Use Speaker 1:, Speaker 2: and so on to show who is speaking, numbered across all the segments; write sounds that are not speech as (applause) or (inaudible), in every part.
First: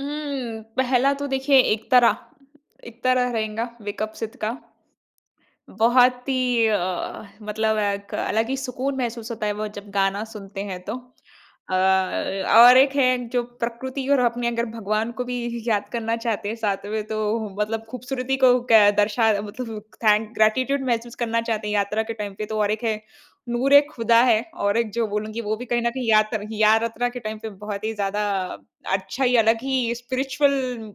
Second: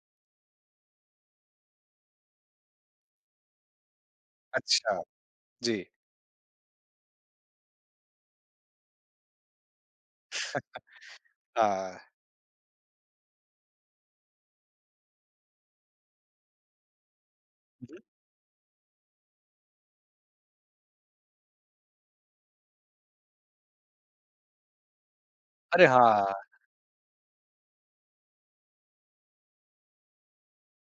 Speaker 1: हुँ, पहला तो देखिए इकतारा इकतारा रहेंगा, वेक अप सिड का।
Speaker 2: अच्छा। जी।
Speaker 1: बहुत ही एक मतलब एक अलग ही सुकून महसूस होता है वो जब गाना सुनते हैं तो।
Speaker 2: (chuckles)
Speaker 1: अ,
Speaker 2: हाँ।
Speaker 1: और एक है जो प्रकृति और अपने अगर भगवान को भी याद करना चाहते हैं साथ में। तो मतलब
Speaker 2: उहुँ।
Speaker 1: खूबसूरती को क दर्शा मतलब थैंक ग्रैटिट्यूड महसूस करना चाहते हैं। यात्रा के टाइम पे तो और एक है नूर ए खुदा है। और एक जो बोलूँगी वो भी कहीं
Speaker 2: अरे!
Speaker 1: न
Speaker 2: हाँ,
Speaker 1: कहीं
Speaker 2: हाँ।
Speaker 1: यात्र यात्रा के टाइम पे बहुत ही ज़्यादा अच्छा ही अलग ही स्पिरिचुअल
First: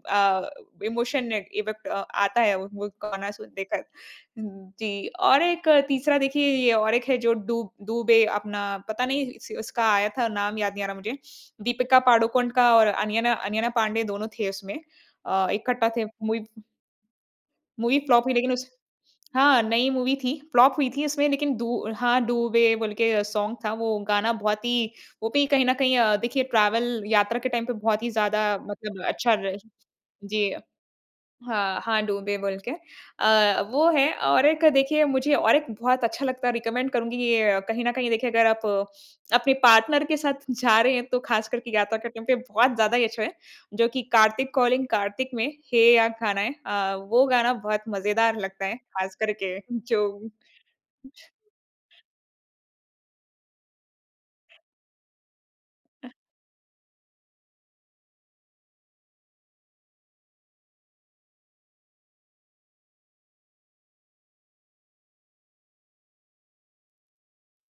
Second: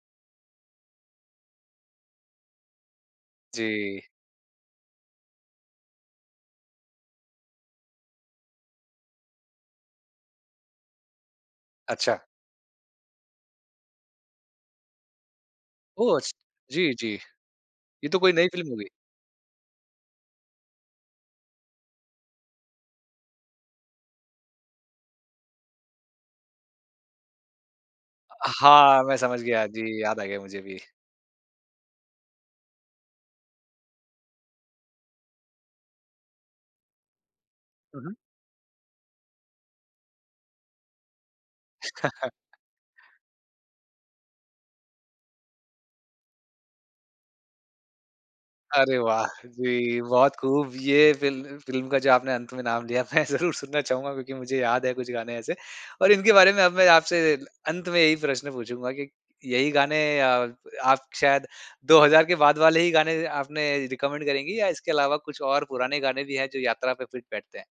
Speaker 1: अ, इमोशन इफेक्ट अ, आता है वो वो गाना सुन देकर।
Speaker 2: जी।
Speaker 1: जी, और एक तीसरा देखिए ये और एक है जो डूब डूबे अपना पता नहीं इस उसका आया था नाम याद नहीं आ रहा मुझे दीपिका
Speaker 2: अच्छा।
Speaker 1: पादुकोण का और अनियना अनन्या पाण्डे दोनों थे उसमें। अ, इकट्ठा थे
Speaker 2: ओह! अछ
Speaker 1: मूवी
Speaker 2: जी, जी।
Speaker 1: मूवी
Speaker 2: ये तो
Speaker 1: फ्लॉप
Speaker 2: कोई
Speaker 1: हुई
Speaker 2: नई
Speaker 1: लेकिन उस
Speaker 2: फ़िल्म होगी।
Speaker 1: हाँ, नई मूवी थी, फ्लॉप हुई थी उसमें। लेकिन दु हाँ, डूबे बोल के सोंग था वो गाना बहुत ही वो भी कहीं न कहीं अ, देखिए ट्रैवल यात्रा के टाइम पे बहुत ही ज़्यादा
Speaker 2: हाँ,
Speaker 1: मतलब
Speaker 2: मैं
Speaker 1: अच्छा
Speaker 2: समझ
Speaker 1: रह
Speaker 2: गया। जी, याद आ गया
Speaker 1: जी।
Speaker 2: मुझे भी।
Speaker 1: हाँ, हाँ डूबे बोल के अ, वो है और एक देखिए मुझे और एक बहुत अच्छा लगता है रिकमेंड करुँगी ये कहीं न
Speaker 2: हुँ,
Speaker 1: कहीं
Speaker 2: हुँ।
Speaker 1: देखिए अगर आप अपने पार्टनर के साथ जा रहे हैं। तो ख़ास करके यात्रा करने
Speaker 2: (chuckles)
Speaker 1: पे बहुत ज़्यादा ही अच्छा है। जो कि कार्तिक कॉलिंग कार्तिक में हे या गाना है अ, वो गाना बहुत मज़ेदार लगता है
Speaker 2: अरे
Speaker 1: ख़ास
Speaker 2: वाह!
Speaker 1: कर के जो
Speaker 2: जी, बहुत खूब ये फ़िल फ़िल्म का जो आपने अंत में नाम लिया मैं ज़रूर सुनना चाहूँगा क्योंकि मुझे याद है कुछ गाने ऐसे।
Speaker 1: अ
Speaker 2: और इनके बारे में अब मैं आपसे अंत में यही प्रश्न पूछूँगा कि यही गाने आ आप शायद 2000 के बाद वाले ही गाने आपने रिकमेंड करेंगी? या इसके अलावा कुछ और पुराने गाने भी है जो यात्रा पे फिट बैठते हैं?